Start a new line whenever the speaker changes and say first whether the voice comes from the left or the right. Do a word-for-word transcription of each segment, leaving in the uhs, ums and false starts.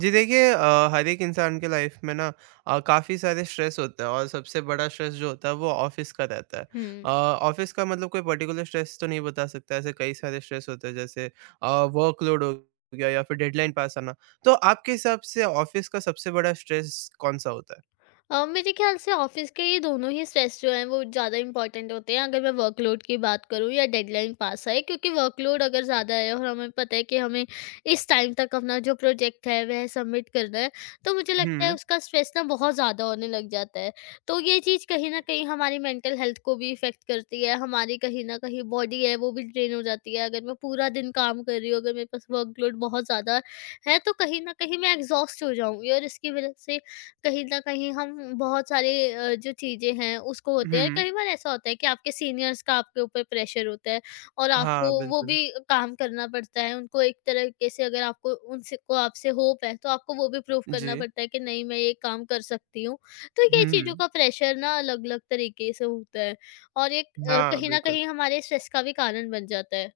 right: जी देखिए अ, हर एक इंसान के लाइफ में ना अ, काफ़ी सारे स्ट्रेस होते हैं और सबसे बड़ा स्ट्रेस जो होता है वो ऑफिस का रहता है।
left: हुँ।
right: अ, ऑफिस का मतलब कोई पर्टिकुलर स्ट्रेस तो नहीं बता सकता ऐसे कई सारे स्ट्रेस होते हैं जैसे वर्कलोड हो गया या फिर डेडलाइन पास आना। तो आपके हिसाब से ऑफिस का सबसे बड़ा स्ट्रेस कौन सा होता है?
left: अ, मेरे ख़्याल से ऑफ़िस के ये दोनों ही स्ट्रेस जो हैं वो ज़्यादा इम्पोर्टेंट होते हैं, अगर मैं वर्कलोड की बात करूँ या डेडलाइन पास है। क्योंकि वर्कलोड अगर ज़्यादा है और हमें पता है कि हमें इस टाइम तक अपना जो प्रोजेक्ट है वह सबमिट करना है, तो मुझे लगता है
right: हुँ,
left: उसका स्ट्रेस ना बहुत ज़्यादा होने लग जाता है। तो ये चीज़ कहीं न कहीं हमारी मेंटल हेल्थ को भी इफ़ेक्ट करती है, हमारी कहीं न कहीं बॉडी है वो भी ड्रेन हो जाती है। अगर मैं पूरा दिन काम कर रही हूँ, अगर मेरे पास वर्कलोड बहुत ज़्यादा है, तो कहीं न कहीं मैं एग्ज़ॉस्ट हो जाऊँगी, और इसकी वज़ह से कहीं न कहीं हम बहुत सारे अ, जो चीज़ें हैं उसको होते हैं।
right: हुँ।
left: कई बार ऐसा होता है कि आपके सीनियर्स का आपके ऊपर प्रेशर होता है, और आपको
right: हाँ,
left: वो
right: बिल्कुल।
left: भी काम करना पड़ता है। उनको एक तरीके से, अगर आपको उनसे को आपसे होप है, तो आपको वो भी प्रूव करना
right: जी।
left: पड़ता है कि नहीं, मैं ये काम कर सकती हूँ। तो ये
right: हुँ,
left: चीज़ों
right: हुँ।
left: का प्रेशर ना अलग-अलग तरीके से होता है, और एक अ,
right: हाँ,
left: कहीं न
right: बिल्कुल।
left: कहीं हमारे स्ट्रेस का भी कारण बन जाता है।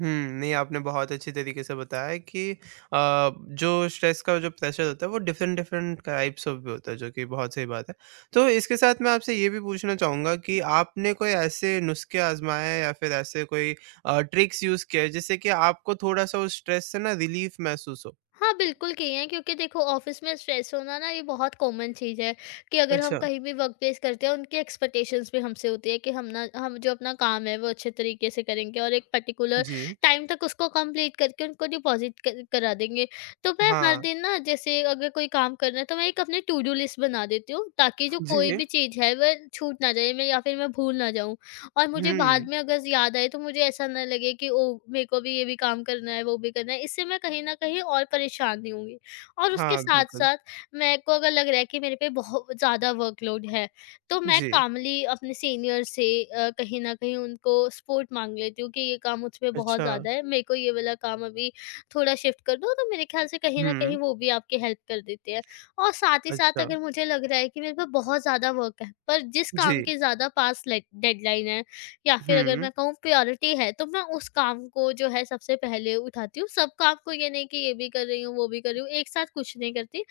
right: हुँ, नहीं आपने बहुत अच्छी तरीके से बताया कि अ, जो स्ट्रेस का जो प्रेशर होता है वो डिफरेंट डिफरेंट टाइप्स ऑफ भी होता है जो कि बहुत सही बात है। तो इसके साथ मैं आपसे ये भी पूछना चाहूँगा कि आपने कोई ऐसे नुस्खे आज़माए हैं या फिर ऐसे कोई अ, ट्रिक्स यूज़ किए हैं जिससे कि आपको थोड़ा-सा उस स्ट्रेस से ना रिलीफ़ महसूस हो?
left: हाँ, बिल्कुल की हैं। क्योंकि देखो, ऑफ़िस में स्ट्रेस होना ना ये बहुत कॉमन चीज़ है, कि अगर हम
right: अच्छा,
left: कहीं भी वर्क प्लेस करते हैं, उनकी एक्सपेक्टेशंस भी हमसे होती है कि हम ना हम जो अपना काम है वो अच्छे तरीके से करेंगे, और एक पर्टिकुलर
right: जी।
left: टाइम तक उसको कंप्लीट करके उनको डिपॉज़िट कर करा देंगे। तो मैं हर
right: हाँ,
left: दिन ना, जैसे अगर कोई काम करना है तो मैं एक अपनी टू डू लिस्ट बना देती हूँ, ताकि जो कोई
right: जी।
left: भी चीज़ है वह छूट ना जाए, मैं या फिर मैं भूल ना जाऊँ। और मुझे बाद
right: हुँ,
left: में अगर याद आए तो मुझे ऐसा ना लगे कि ओह! मेरे को भी ये भी काम करना है, वो भी करना है। इससे मैं कहीं न कहीं और परेशान नहीं होंगी। और उसके
right: हाँ, बिल्कुल।
left: साथ-साथ, मेरे को अगर लग रहा है कि मेरे पे बहुत ज़्यादा वर्कलोड है, तो मैं
right: जी,
left: कामली अपने सीनियर से अ, कहीं न कहीं उनको सपोर्ट माँग लेती हूँ, कि ये काम मुझ पे बहुत
right: अच्छा।
left: ज़्यादा है, मेरे को ये वाला काम अभी थोड़ा शिफ्ट कर दो। तो मेरे ख्याल से कहीं न कहीं
right: हुँ,
left: वो भी आपकी हेल्प कर देते हैं। और साथ ही साथ,
right: अच्छा।
left: अगर मुझे लग रहा है कि मेरे पे बहुत ज़्यादा वर्क है, पर जिस
right: जी,
left: काम के ज़्यादा पास लेड डेडलाइन है या फिर अगर
right: हुँ,
left: मैं कहूँ प्रायोरिटी है, तो मैं उस काम को जो है सबसे पहले उठाती हूँ। सब काम को ये नहीं कि ये भी कर रही हूँ, वो भी कर रही हूँ, एक साथ कुछ नहीं करती।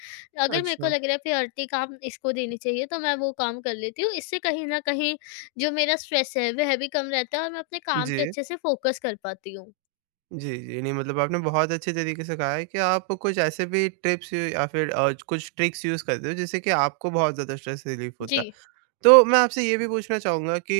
left: अगर मेरे को
right: अच्छा,
left: लग रहा है प्रायोरिटी काम इसको देनी चाहिए, तो मैं वो काम कर लेती हूँ। इससे कहीं न कहीं जो मेरा स्ट्रेस है वह भी कम रहता है, और मैं अपने काम
right: जी।
left: पे अच्छे से फ़ोकस कर पाती हूँ।
right: जी, जी। नहीं मतलब आपने बहुत अच्छे तरीके से कहा है कि आप कुछ ऐसे भी टिप्स या फिर अ, कुछ ट्रिक्स यूज़ करते हो जिससे कि आपको बहुत ज़्यादा स्ट्रेस रिलीफ़
left: जी,
right: होता है। तो मैं आपसे ये भी पूछना चाहूँगा कि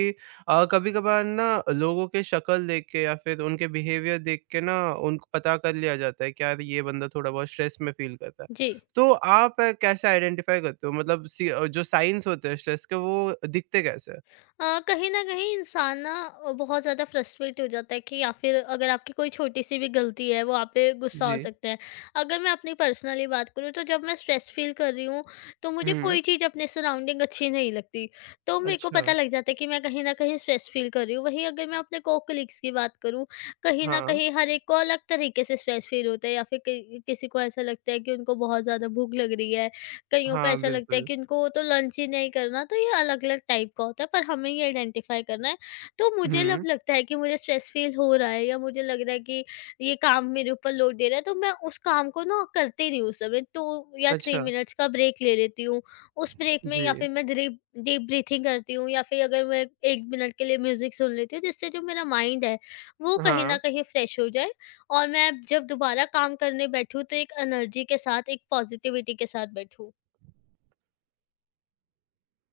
right: अ, कभी-कभार ना लोगों के शक्ल देख के या फिर उनके बिहेवियर देख के ना उनको पता कर लिया जाता है कि यार ये बंदा थोड़ा बहुत स्ट्रेस में फ़ील करता है।
left: जी।
right: तो आप अ, कैसे आइडेंटिफ़ाई करते हो? मतलब सी अ, जो साइन्स होते हैं स्ट्रेस के वो दिखते कैसे हैं?
left: अ, कहीं न कहीं इंसान ना अ, बहुत ज़्यादा फ्रस्ट्रेट हो जाता है, कि या फिर अगर आपकी कोई छोटी-सी भी गलती है, वो आप पे गुस्सा हो
right: जी।
left: सकता है। अगर मैं अपनी पर्सनली बात करूँ, तो जब मैं स्ट्रेस फ़ील कर रही हूँ, तो मुझे
right: हुँ।
left: कोई चीज़ अपने सराउंडिंग अच्छी नहीं लगती। तो मेरे को
right: अच्छा।
left: पता लग जाता है कि मैं कहीं न कहीं स्ट्रेस फ़ील कर रही हूँ। वहीं अगर मैं अपने को-कलीग्स की बात करूँ, कहीं न
right: हाँ।
left: कहीं हर एक को अलग तरीके से स्ट्रेस फ़ील होता है। या फिर कई किसी को ऐसा लगता है कि उनको बहुत ज़्यादा भूख लग रही है, कईयों को
right: हाँ,
left: ऐसा लगता है
right: बिल्कुल।
left: कि उनको वो तो लंच ही नहीं करना। तो ये अलग-अलग टाइप का होता है, पर हमें ये आइडेंटिफ़ाई करना है। तो मुझे जब
right: हुँ।
left: लगता है कि मुझे स्ट्रेस फ़ील हो रहा है, या मुझे लग रहा है कि ये काम मेरे ऊपर लोड दे रहा है, तो मैं उस काम को ना करती नहीं हूँ उस समय, दो या तीन
right: अच्छा।
left: मिनट्स का ब्रेक ले लेती हूँ। उस ब्रेक में या फिर
right: जी,
left: मैं डीप डीप ब्रीथिंग करती हूँ, या फिर अगर मैं एक मिनट के लिए म्यूज़िक सुन लेती हूँ, जिससे जो मेरा माइंड है, वो कहीं न
right: हाँ।
left: कहीं फ्रेश हो जाए, और मैं जब दोबारा काम करने बैठूँ, तो एक एनर्जी के साथ, एक पॉज़िटिविटी के साथ बैठूँ।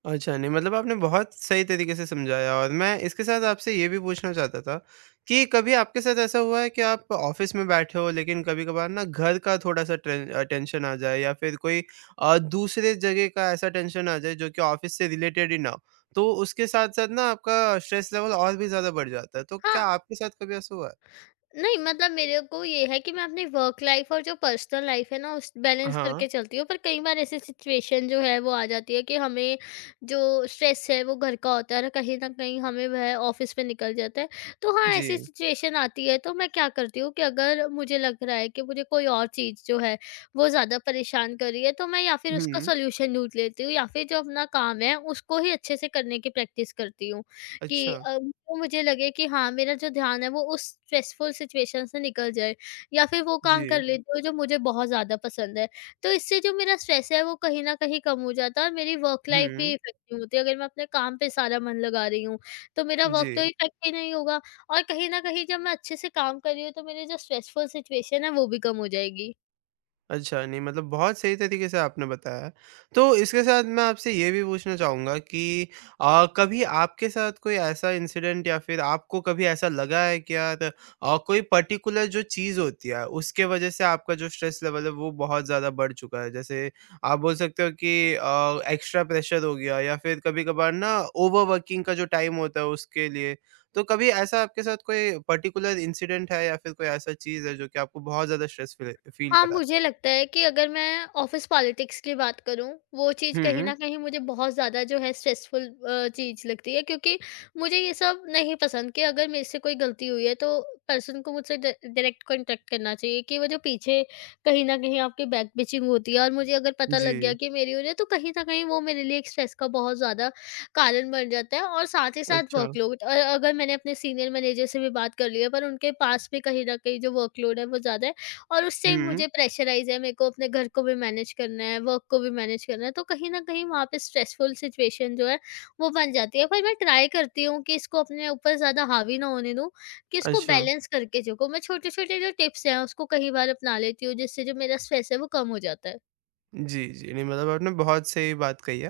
right: अच्छा, नहीं मतलब आपने बहुत सही तरीके से समझाया और मैं इसके साथ आपसे ये भी पूछना चाहता था कि कभी आपके साथ ऐसा हुआ है कि आप ऑफ़िस में बैठे हो लेकिन कभी-कभार ना घर का थोड़ा-सा टेन अ, टेंशन आ जाए या फिर कोई अ, दूसरे जगह का ऐसा टेंशन आ जाए जो कि ऑफ़िस से रिलेटेड ही ना हो, तो उसके साथ-साथ ना आपका स्ट्रेस लेवल और भी ज़्यादा बढ़ जाता है, तो क्या
left: हाँ,
right: आपके साथ कभी ऐसा हुआ है?
left: नहीं मतलब मेरे को ये है कि मैं अपनी वर्क लाइफ और जो पर्सनल लाइफ है ना उस बैलेंस
right: हाँ,
left: करके चलती हूँ, पर कई बार ऐसी सिचुएशन जो है वो आ जाती है कि हमें जो स्ट्रेस है वो घर का होता है, कहीं ना कहीं हमें वह ऑफिस में निकल जाता है। तो हाँ,
right: जी।
left: ऐसी सिचुएशन आती है, तो मैं क्या करती हूँ कि अगर मुझे लग रहा है कि मुझे कोई और चीज़ जो है वो ज़्यादा परेशान कर रही है, तो मैं या फिर उसका
right: हुँ,
left: सोल्यूशन ढूंढ लेती हूँ, या फिर जो अपना काम है उसको ही अच्छे से करने की प्रैक्टिस करती हूँ, कि
right: अच्छा।
left: अ, वो मुझे लगे कि हाँ, मेरा जो ध्यान है वो उस स्ट्रेसफुल सिचुएशन से निकल जाए, या फिर वो काम कर
right: जी।
left: हुँ। लेती हूँ जो मुझे बहुत ज़्यादा पसंद है। तो इससे जो मेरा स्ट्रेस है वो कहीं न कहीं कम हो जाता है, और मेरी वर्क लाइफ़ भी
right: हुँ,
left: इफ़ेक्टिव होती है। अगर मैं अपने काम पे सारा मन लगा रही हूँ, तो मेरा वर्क
right: जी।
left: तो इफ़ेक्ट ही नहीं होगा। और कहीं न कहीं जब मैं अच्छे से काम कर रही हूँ, तो मेरी जो स्ट्रेसफुल सिचुएशन है वो भी कम हो जाएगी।
right: अच्छा, नहीं मतलब बहुत सही तरीके से आपने बताया। तो इसके साथ मैं आपसे ये भी पूछना चाहूँगा कि अ, कभी आपके साथ कोई ऐसा इंसिडेंट या फिर आपको कभी ऐसा लगा है कि यार अ, कोई पर्टिकुलर जो चीज़ होती है, उसके वज़ह से आपका जो स्ट्रेस लेवल है, वो बहुत ज़्यादा बढ़ चुका है? जैसे आप बोल सकते हो कि अ, एक्स्ट्रा प्रेशर हो गया या फिर कभी-कभार ना ओवरवर्किंग का जो टाइम होता है, उसके लिए। तो कभी ऐसा आपके साथ कोई पर्टिकुलर इंसिडेंट है या फिर कोई ऐसा चीज़ है, जो कि आपको बहुत ज़्यादा स्ट्रेस फील फील
left: हाँ,
right: कराता
left: मुझे
right: है?
left: लगता है कि अगर मैं ऑफ़िस पॉलिटिक्स की बात करूँ, वो चीज़ कहीं
right: हुँ,
left: न कहीं मुझे बहुत ज़्यादा जो है स्ट्रेसफुल अ, चीज़ लगती है, क्योंकि मुझे ये सब नहीं पसंद कि अगर मेरे से कोई गलती हुई है, तो पर्सन को मुझसे डा डायरेक्ट कॉन्टैक्ट करना चाहिए। कि वो जो पीछे कहीं न कहीं आपकी बैक बिचिंग होती है, और मुझे अगर पता
right: जी।
left: लग गया कि मेरी हो रही है, तो कहीं न कहीं वो मेरे लिए एक स्ट्रेस का बहुत ज़्यादा कारण बन जाता है। और साथ ही साथ
right: अच्छा।
left: वर्कलोड अ, अगर मैंने अपने सीनियर मैनेजर से भी बात कर ली है, पर उनके पास भी कहीं न कहीं जो वर्कलोड है वो ज़्यादा है, और उससे
right: हुँ,
left: मुझे प्रेशराइज़ है, मेरे को अपने घर को भी मैनेज करना है, वर्क को भी मैनेज करना है, तो कहीं न कहीं वहाँ पे स्ट्रेसफुल सिचुएशन जो है, वो बन जाती है। पर मैं ट्राई करती हूँ कि इसको अपने ऊपर ज़्यादा हावी ना होने दूँ, कि इसको
right: अच्छा।
left: बैलेंस करके चलूँ। मैं छोटे-छोटे जो टिप्स हैं, उसको कई बार अपना लेती हूँ, जिससे जो मेरा स्ट्रेस है, वो कम हो जाता है।
right: जी, जी। नहीं मतलब आपने बहुत सही बात कही है।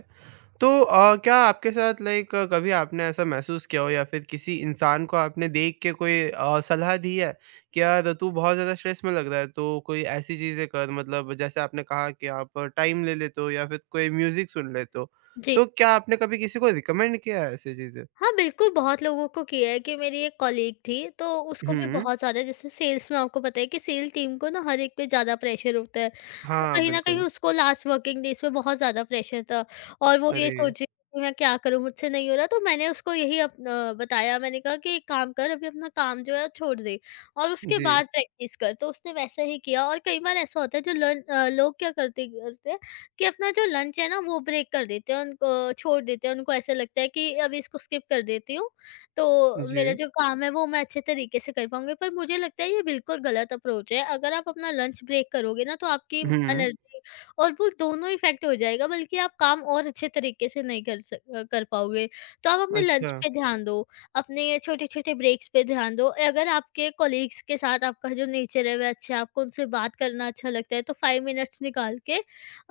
right: तो अ, क्या आपके साथ लाइक कभी आपने ऐसा महसूस किया हो या फिर किसी इंसान को आपने देख के कोई अ, सलाह दी है कि यार तू बहुत ज़्यादा स्ट्रेस में लग रहा है तो कोई ऐसी चीज़ें कर मतलब जैसे आपने कहा कि आप टाइम ले लेते हो या फिर कोई म्यूज़िक सुन लेते हो।
left: जी।
right: तो क्या आपने कभी किसी को रिकमेंड किया है ऐसी चीज़ें?
left: हाँ, बिल्कुल, बहुत लोगों को किया है। कि मेरी एक कॉलीग थी, तो उसको भी
right: हुँ।
left: बहुत ज़्यादा, जैसे सेल्स में आपको पता है कि सेल टीम को ना हर एक पे ज़्यादा प्रेशर होता है। तो
right: हाँ,
left: कहीं न कहीं
right: बिल्कुल।
left: उसको लास्ट वर्किंग डेज़ पे बहुत ज़्यादा प्रेशर था, और वो ये
right: अरे!
left: सोच रही थी कि मैं क्या करूँ, मुझसे नहीं हो रहा। तो मैंने उसको यही अप अ, बताया। मैंने कहा कि एक काम कर, अभी अपना काम जो है छोड़ दे, और उसके
right: जी,
left: बाद प्रैक्टिस कर। तो उसने वैसा ही किया। और कई बार ऐसा होता है, जो लर्न अ, लोग क्या करते करते हैं कि अपना जो लंच है ना, वो ब्रेक कर देते हैं। उनको छोड़ देते हैं, उनको ऐसा लगता है कि अभी इसको स्किप कर देती हूँ, तो
right: जी।
left: मेरा जो काम है वो मैं अच्छे तरीके से कर पाऊंगी। पर मुझे लगता है ये बिल्कुल गलत अप्रोच है। अगर आप अपना लंच ब्रेक करोगे ना, तो आपकी
right: हुँ।
left: एनर्जी और वो दोनों इफेक्ट हो जाएगा, बल्कि आप काम और अच्छे तरीके से नहीं कर सक, अ, कर पाओगे। तो आप अपने लंच
right: अच्छा।
left: पे ध्यान दो, अपने छोटे छोटे ब्रेक्स पे ध्यान दो। अगर आपके कोलीग्स के साथ आपका जो नेचर है वह अच्छा है, आपको उनसे बात करना अच्छा लगता है, तो फाइव मिनट्स निकाल के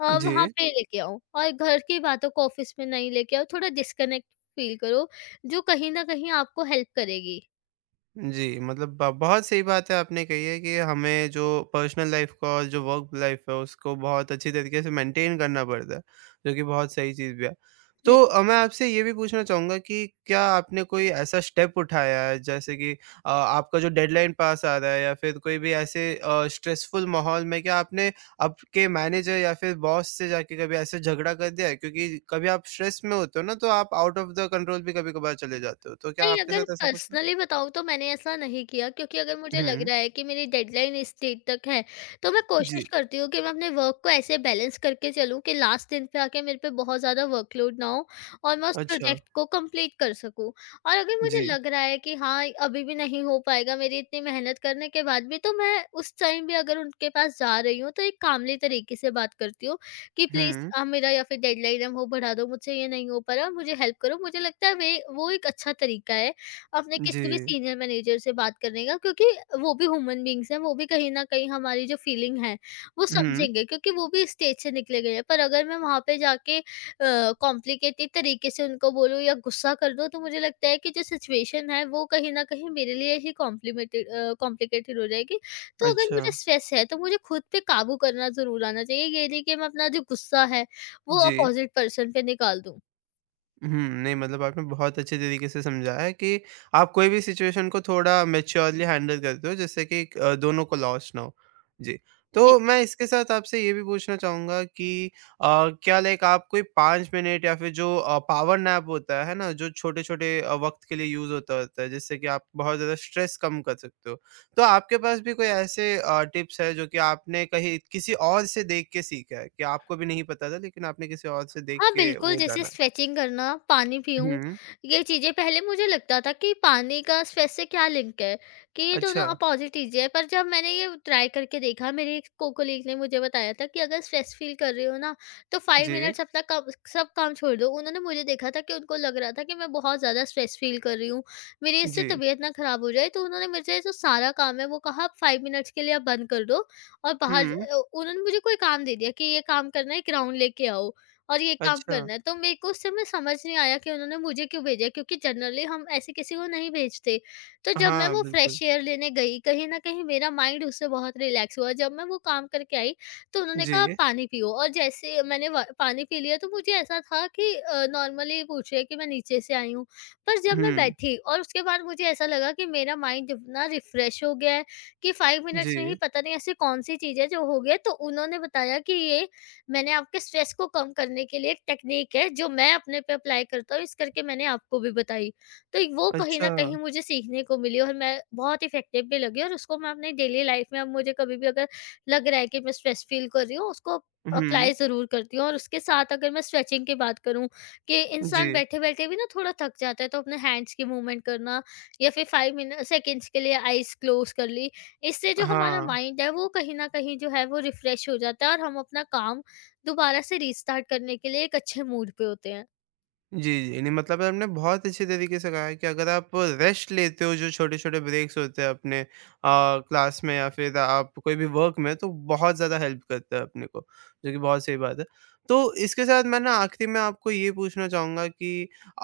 left: अ, वहाँ
right: जी।
left: पे लेके आओ, और घर की बातों को ऑफिस में नहीं लेके आओ। थोड़ा डिस्कनेक्ट फ़ील करो, जो कहीं न कहीं आपको हेल्प करेगी।
right: जी, मतलब ब बहुत सही बात है आपने कही है कि हमें जो पर्सनल लाइफ़ का और जो वर्क लाइफ़ है उसको बहुत अच्छी तरीके से मेंटेन करना पड़ता है, जो कि बहुत सही चीज़ भी है।
left: जी।
right: तो अ, मैं आपसे ये भी पूछना चाहूँगा कि क्या आपने कोई ऐसा स्टेप उठाया है जैसे कि अ, आपका जो डेडलाइन पास आ रहा है या फिर कोई भी ऐसे अ, स्ट्रेसफुल माहौल में क्या आपने आपके मैनेजर या फिर बॉस से जाके कभी ऐसे झगड़ा कर दिया है? क्योंकि कभी आप स्ट्रेस में होते हो ना तो आप आउट ऑफ द कंट्रोल भी कभी-कभार चले जाते हो, तो क्या
left: नहीं,
right: आपके
left: अगर
right: साथ ऐसा कुछ
left: पर्सनली बताऊँ तो मैंने ऐसा नहीं किया, क्योंकि अगर मुझे लग
right: हुँ।
left: रहा है कि मेरी डेडलाइन इस डेट तक है, तो मैं कोशिश
right: जी,
left: करती हूँ कि मैं अपने वर्क को ऐसे बैलेंस करके चलूँ कि लास्ट दिन पे आके मेरे पे बहुत ज़्यादा वर्कलोड ना हो, और मैं उस
right: अच्छा,
left: प्रोजेक्ट को कंप्लीट कर सकूँ। और अगर मुझे
right: जी,
left: लग रहा है कि हाँ, अभी भी नहीं हो पाएगा मेरी इतनी मेहनत करने के बाद भी, तो मैं उस टाइम भी अगर उनके पास जा रही हूँ, तो एक कामली तरीके से बात करती हूँ कि प्लीज़
right: हुँ,
left: आप मेरा, या फिर डेडलाइन है वो बढ़ा दो, मुझसे ये नहीं हो पा रहा, मुझे हेल्प करो। मुझे लगता है वे वो एक अच्छा तरीका है, अपने
right: जी,
left: किसी भी सीनियर मैनेजर से बात करने का, क्योंकि वो भी ह्यूमन बीइंग्स हैं। वो भी कहीं न कहीं हमारी जो फीलिंग है, वो
right: हुँ,
left: समझेंगे, क्योंकि वो भी स्टेज से निकले गए हैं। पर अगर मैं वहाँ पे जाके अ, कॉम्प्लिकेटेड तरीके से उनको बोलूँ या गुस्सा कर दूँ, तो मुझे लगता है कि जो सिचुएशन है, वो कहीं न कहीं मेरे लिए ही कॉम्प्लिमेटेड अ, कॉम्प्लिकेटेड हो जाएगी। तो अगर
right: अच्छा,
left: मुझे स्ट्रेस है, तो मुझे खुद पे काबू करना ज़रूर आना चाहिए। ये नहीं कि मैं अपना जो गुस्सा है, वो
right: जी।
left: अपोज़िट पर्सन पे निकाल दूँ।
right: हुँ, नहीं मतलब आपने बहुत अच्छे तरीके से समझाया है कि आप कोई भी सिचुएशन को थोड़ा मैच्योरली हैंडल करते हो जिससे कि अ, दोनों को लॉस ना हो। जी,
left: जी।
right: तो मैं इसके साथ आपसे ये भी पूछना चाहूँगा कि अ, क्या लाइक आप कोई पाँच मिनट या फिर जो अ, पावर नैप होता है ना, जो छोटे-छोटे अ, वक़्त के लिए यूज़ होता होता है जिससे कि आप बहुत ज़्यादा स्ट्रेस कम कर सकते हो। तो आपके पास भी कोई ऐसे अ, टिप्स है जो कि आपने कहीं किसी और से देख के सीखा है, कि आपको भी नहीं पता था लेकिन आपने किसी और से देख
left: हाँ,
right: के
left: बिल्कुल।
right: वो
left: जैसे
right: जाना?
left: स्ट्रेचिंग करना, पानी पीऊँ,
right: हुँ।
left: ये चीज़ें। पहले मुझे लगता था कि पानी का स्ट्रेस से क्या लिंक है, कि ये दोनों
right: अच्छा,
left: अपोज़िट चीज़ें हैं। पर जब मैंने ये ट्राई करके देखा, मेरे एक को कोलीग ने मुझे बताया था कि अगर स्ट्रेस फ़ील कर रहे हो ना, तो फाइव
right: जी,
left: मिनट्स अपना कम सब काम छोड़ दो। उन्होंने मुझे देखा था कि उनको लग रहा था कि मैं बहुत ज़्यादा स्ट्रेस फ़ील कर रही हूँ, मेरी इससे
right: जी।
left: तबीयत ना ख़राब हो जाए। तो उन्होंने मुझे जो सारा काम है, वो कहा, "आप फाइव मिनट्स के लिए आप बंद कर दो और बाहर"।
right: हुँ,
left: अ, उन्होंने मुझे कोई काम दे दिया कि, "ये काम करना है, ग्राउंड लेके आओ।" और ये काम
right: अच्छा।
left: करना है। तो मेरे को उस समय समझ नहीं आया कि उन्होंने मुझे क्यों भेजा है, क्योंकि जनरली हम ऐसे किसी को नहीं भेजते। तो जब मैं
right: हाँ,
left: वो
right: बिल्कुल।
left: फ्रेश एयर लेने गई, कहीं न कहीं मेरा माइंड उससे बहुत रिलैक्स हुआ। जब मैं वो काम करके आई, तो उन्होंने कहा, "आप
right: जी,
left: पानी पियो", और जैसे मैंने व पानी पी लिया, तो मुझे ऐसा था कि अ, नॉर्मली पूछ रहे हैं कि मैं नीचे से आई हूँ। पर जब मैं
right: हुँ,
left: बैठी, और उसके बाद मुझे ऐसा लगा कि मेरा माइंड इतना रिफ्रेश हो गया है कि फाइव मिनट्स में ही
right: जी,
left: पता नहीं ऐसी कौन-सी चीज़ है जो हो गई है। तो उन्होंने बताया कि ये, मैंने आपके स्ट्रेस को कम करने के लिए एक टेक्नीक है जो मैं अपने पे अप्लाई करता हूँ, इस करके मैंने आपको भी बताई। तो एक वो कहीं
right: अच्छा।
left: न कहीं मुझे सीखने को मिली, और मैं बहुत इफ़ेक्टिव भी लगी, और उसको मैं अपनी डेली लाइफ़ में, अब मुझे कभी भी अगर लग रहा है कि मैं स्ट्रेस फ़ील कर रही हूँ, उसको अप्लाई
right: हुँ,
left: ज़रूर करती हूँ। और उसके साथ, अगर मैं स्ट्रेचिंग की बात करूँ, कि इंसान
right: जी,
left: बैठे-बैठे भी ना थोड़ा थक जाता है, तो अपने हैंड्स की मूवमेंट करना, या फिर फाइव मिन सेकंड्स के लिए आइज़ क्लोज़ कर ली। इससे जो हमारा
right: हाँ।
left: माइंड है, वो कहीं न कहीं जो है वो रिफ़्रेश हो जाता है, और हम अपना काम दोबारा से रीस्टार्ट करने के लिए एक अच्छे मूड पे होते हैं।
right: जी, जी। नहीं मतलब आपने बहुत अच्छे तरीके से कहा है कि अगर आप रेस्ट लेते हो, जो छोटे-छोटे ब्रेक्स होते हैं अपने अ, क्लास में या फिर आप कोई भी वर्क में तो बहुत ज़्यादा हेल्प करता है अपने को, जो कि बहुत सही बात है। तो इसके साथ मैं ना आखिरी में आपको ये पूछना चाहूँगा कि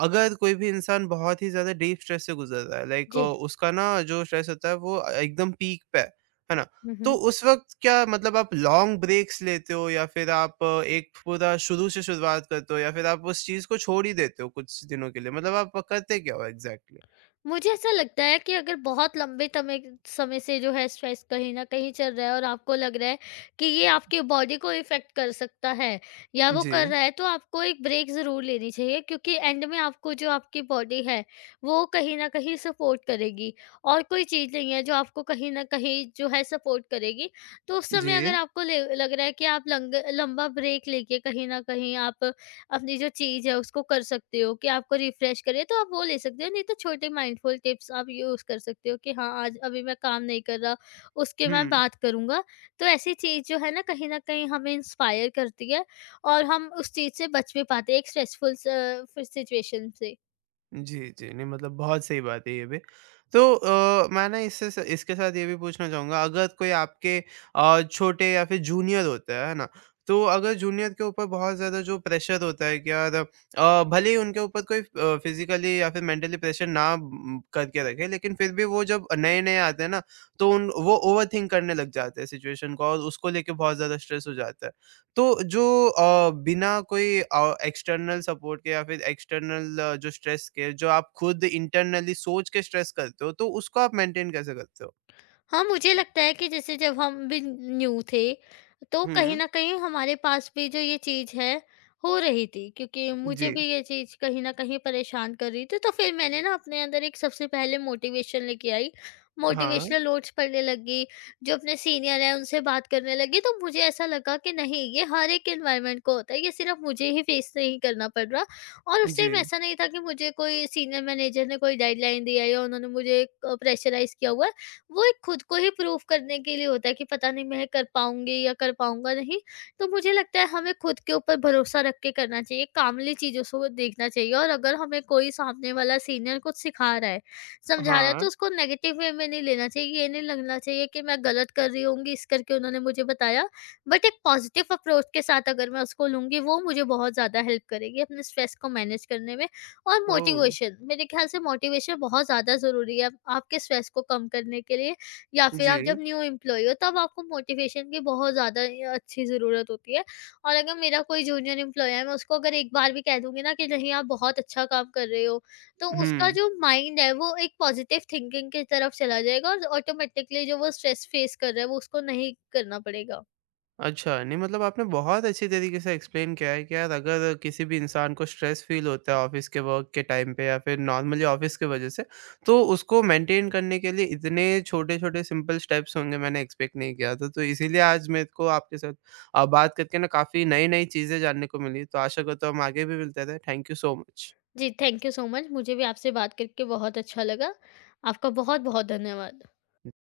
right: अगर कोई भी इंसान बहुत ही ज़्यादा डीप स्ट्रेस से गुज़र रहा है लाइक
left: जी।
right: उसका ना जो स्ट्रेस होता है वो एकदम पीक पे है, है ना?
left: हुँ,
right: तो
left: हुँ।
right: उस वक़्त क्या मतलब आप लॉन्ग ब्रेक्स लेते हो या फिर आप अ, एक पूरा शुरू से शुरुआत करते हो या फिर आप उस चीज़ को छोड़ ही देते हो कुछ दिनों के लिए? मतलब आप करते क्या हो एग्ज़ैक्टली?
left: मुझे ऐसा लगता है कि अगर बहुत लंबे तमय समय से जो है स्ट्रेस कहीं न कहीं चल रहा है, और आपको लग रहा है कि ये आपके बॉडी को इफ़ेक्ट कर सकता है, या वो कर
right: जी,
left: रहा है, तो आपको एक ब्रेक ज़रूर लेनी चाहिए, क्योंकि एंड में आपको जो आपकी बॉडी है, वो कहीं न कहीं सपोर्ट करेगी, और कोई चीज़ नहीं है जो आपको कहीं न कहीं जो है सपोर्ट करेगी। तो उस समय,
right: जी।
left: अगर आपको ले लग रहा है कि आप लंग लंबा ब्रेक लेके कहीं न कहीं आप अपनी जो चीज़ है उसको कर सकते हो कि आपको रिफ्रेश करे, तो आप वो ले सकते हो। नहीं तो छोटे माइंडफुल टिप्स आप यूज़ कर सकते हो कि हाँ, आज अभी मैं काम नहीं कर रहा, उसके मैं
right: हुँ।
left: बात करूँगा। तो ऐसी चीज़ जो है ना, कहीं ना कहीं हमें इंस्पायर करती है, और हम उस चीज़ से बच भी पाते हैं एक स्ट्रेसफुल सिचुएशन से।
right: जी, जी। नहीं मतलब बहुत सही बात है ये भी। तो अ, मैं ना इससे स इसके साथ ये भी पूछना चाहूँगा अगर कोई आपके अ, छोटे या फिर जूनियर होता है, है ना? तो अगर जूनियर के ऊपर बहुत ज़्यादा जो प्रेशर होता है कि यार अ, भले ही उनके ऊपर कोई अ, फिज़िकली या फिर मेंटली प्रेशर ना उम, करके रखे लेकिन फिर भी वो जब नए-नए आते हैं ना, तो उन वो ओवरथिंक करने लग जाते हैं सिचुएशन को और उसको लेके बहुत ज़्यादा स्ट्रेस हो जाता है। तो जो अ, बिना कोई अ, एक्सटर्नल सपोर्ट के या फिर एक्सटर्नल अ, जो स्ट्रेस के जो आप खुद इंटरनली सोच के स्ट्रेस करते हो, तो उसको आप मेंटेन कैसे करते हो?
left: हाँ, मुझे लगता है कि जैसे जब हम भी न्यू थे, तो कहीं
right: हुँ,
left: न कहीं हमारे पास भी जो ये चीज़ है, हो रही थी, क्योंकि मुझे
right: जी।
left: भी ये चीज़ कहीं न कहीं परेशान कर रही थी। तो फिर मैंने ना अपने अंदर एक सबसे पहले मोटिवेशन लेके आई,
right: हाँ,
left: मोटिवेशनल नोट्स पढ़ने लगी, जो अपने सीनियर हैं उनसे बात करने लगी। तो मुझे ऐसा लगा कि नहीं, ये हर एक एनवायरनमेंट को होता है, ये सिर्फ़ मुझे ही फेस नहीं करना पड़ रहा, और उस टाइम
right: जी।
left: ऐसा नहीं था कि मुझे कोई सीनियर मैनेजर ने कोई डेडलाइन दी है, या उन्होंने मुझे अ, प्रेशराइज़ किया हुआ है। वो एक खुद को ही प्रूव करने के लिए होता है कि पता नहीं मैं कर पाऊँगी या कर पाऊँगा नहीं। तो मुझे लगता है, हमें खुद के ऊपर भरोसा रख के करना चाहिए, कामली चीज़ों को देखना चाहिए, और अगर हमें कोई सामने वाला सीनियर कुछ सिखा रहा है, समझा रहा है,
right: हाँ,
left: तो उसको नेगेटिव वे में नहीं लेना चाहिए। ये नहीं लगना चाहिए कि मैं गलत कर रही होंगी, इस करके उन्होंने मुझे बताया। बट एक पॉजिटिव अप्रोच के साथ अगर मैं उसको लूँगी, वो मुझे बहुत ज़्यादा हेल्प करेगी अपने स्ट्रेस को मैनेज करने में। और
right: ओह!
left: मोटिवेशन, मेरे ख्याल से मोटिवेशन बहुत ज़्यादा ज़रूरी है आपके स्ट्रेस को कम करने के लिए, या फिर आप जब
right: जी।
left: न्यू एम्प्लॉई हो, तब आपको मोटिवेशन की बहुत ज़्यादा अच्छी ज़रूरत होती है। और अगर मेरा कोई जूनियर एम्प्लॉय है, मैं उसको अगर एक बार भी कह दूंगी ना कि नहीं, आप बहुत अच्छा काम कर रहे हो, तो उसका
right: हुँ।
left: जो माइंड है वो एक पॉजिटिव थिंकिंग की तरफ चला जाएगा, और ऑटोमेटिकली जो वो स्ट्रेस फेस कर रहा है, वो उसको नहीं करना पड़ेगा।
right: अच्छा, नहीं मतलब आपने बहुत अच्छी तरीके से एक्सप्लेन किया है कि यार अगर किसी भी इंसान को स्ट्रेस फ़ील होता है ऑफ़िस के वर्क के टाइम पे या फिर नॉर्मली ऑफ़िस की वजह से, तो उसको मेंटेन करने के लिए इतने छोटे-छोटे सिंपल स्टेप्स होंगे मैंने एक्सपेक्ट नहीं किया था। तो इसीलिए आज मेरे को आपके साथ अ, बात करके ना काफ़ी नई-नई चीज़ें जानने को मिली। तो आशा करता हूँ हम आगे भी मिलते रहें। Thank you so much.
left: जी, थैंक यू सो मच। मुझे भी आपसे बात करके बहुत अच्छा लगा। आपका बहुत बहुत धन्यवाद।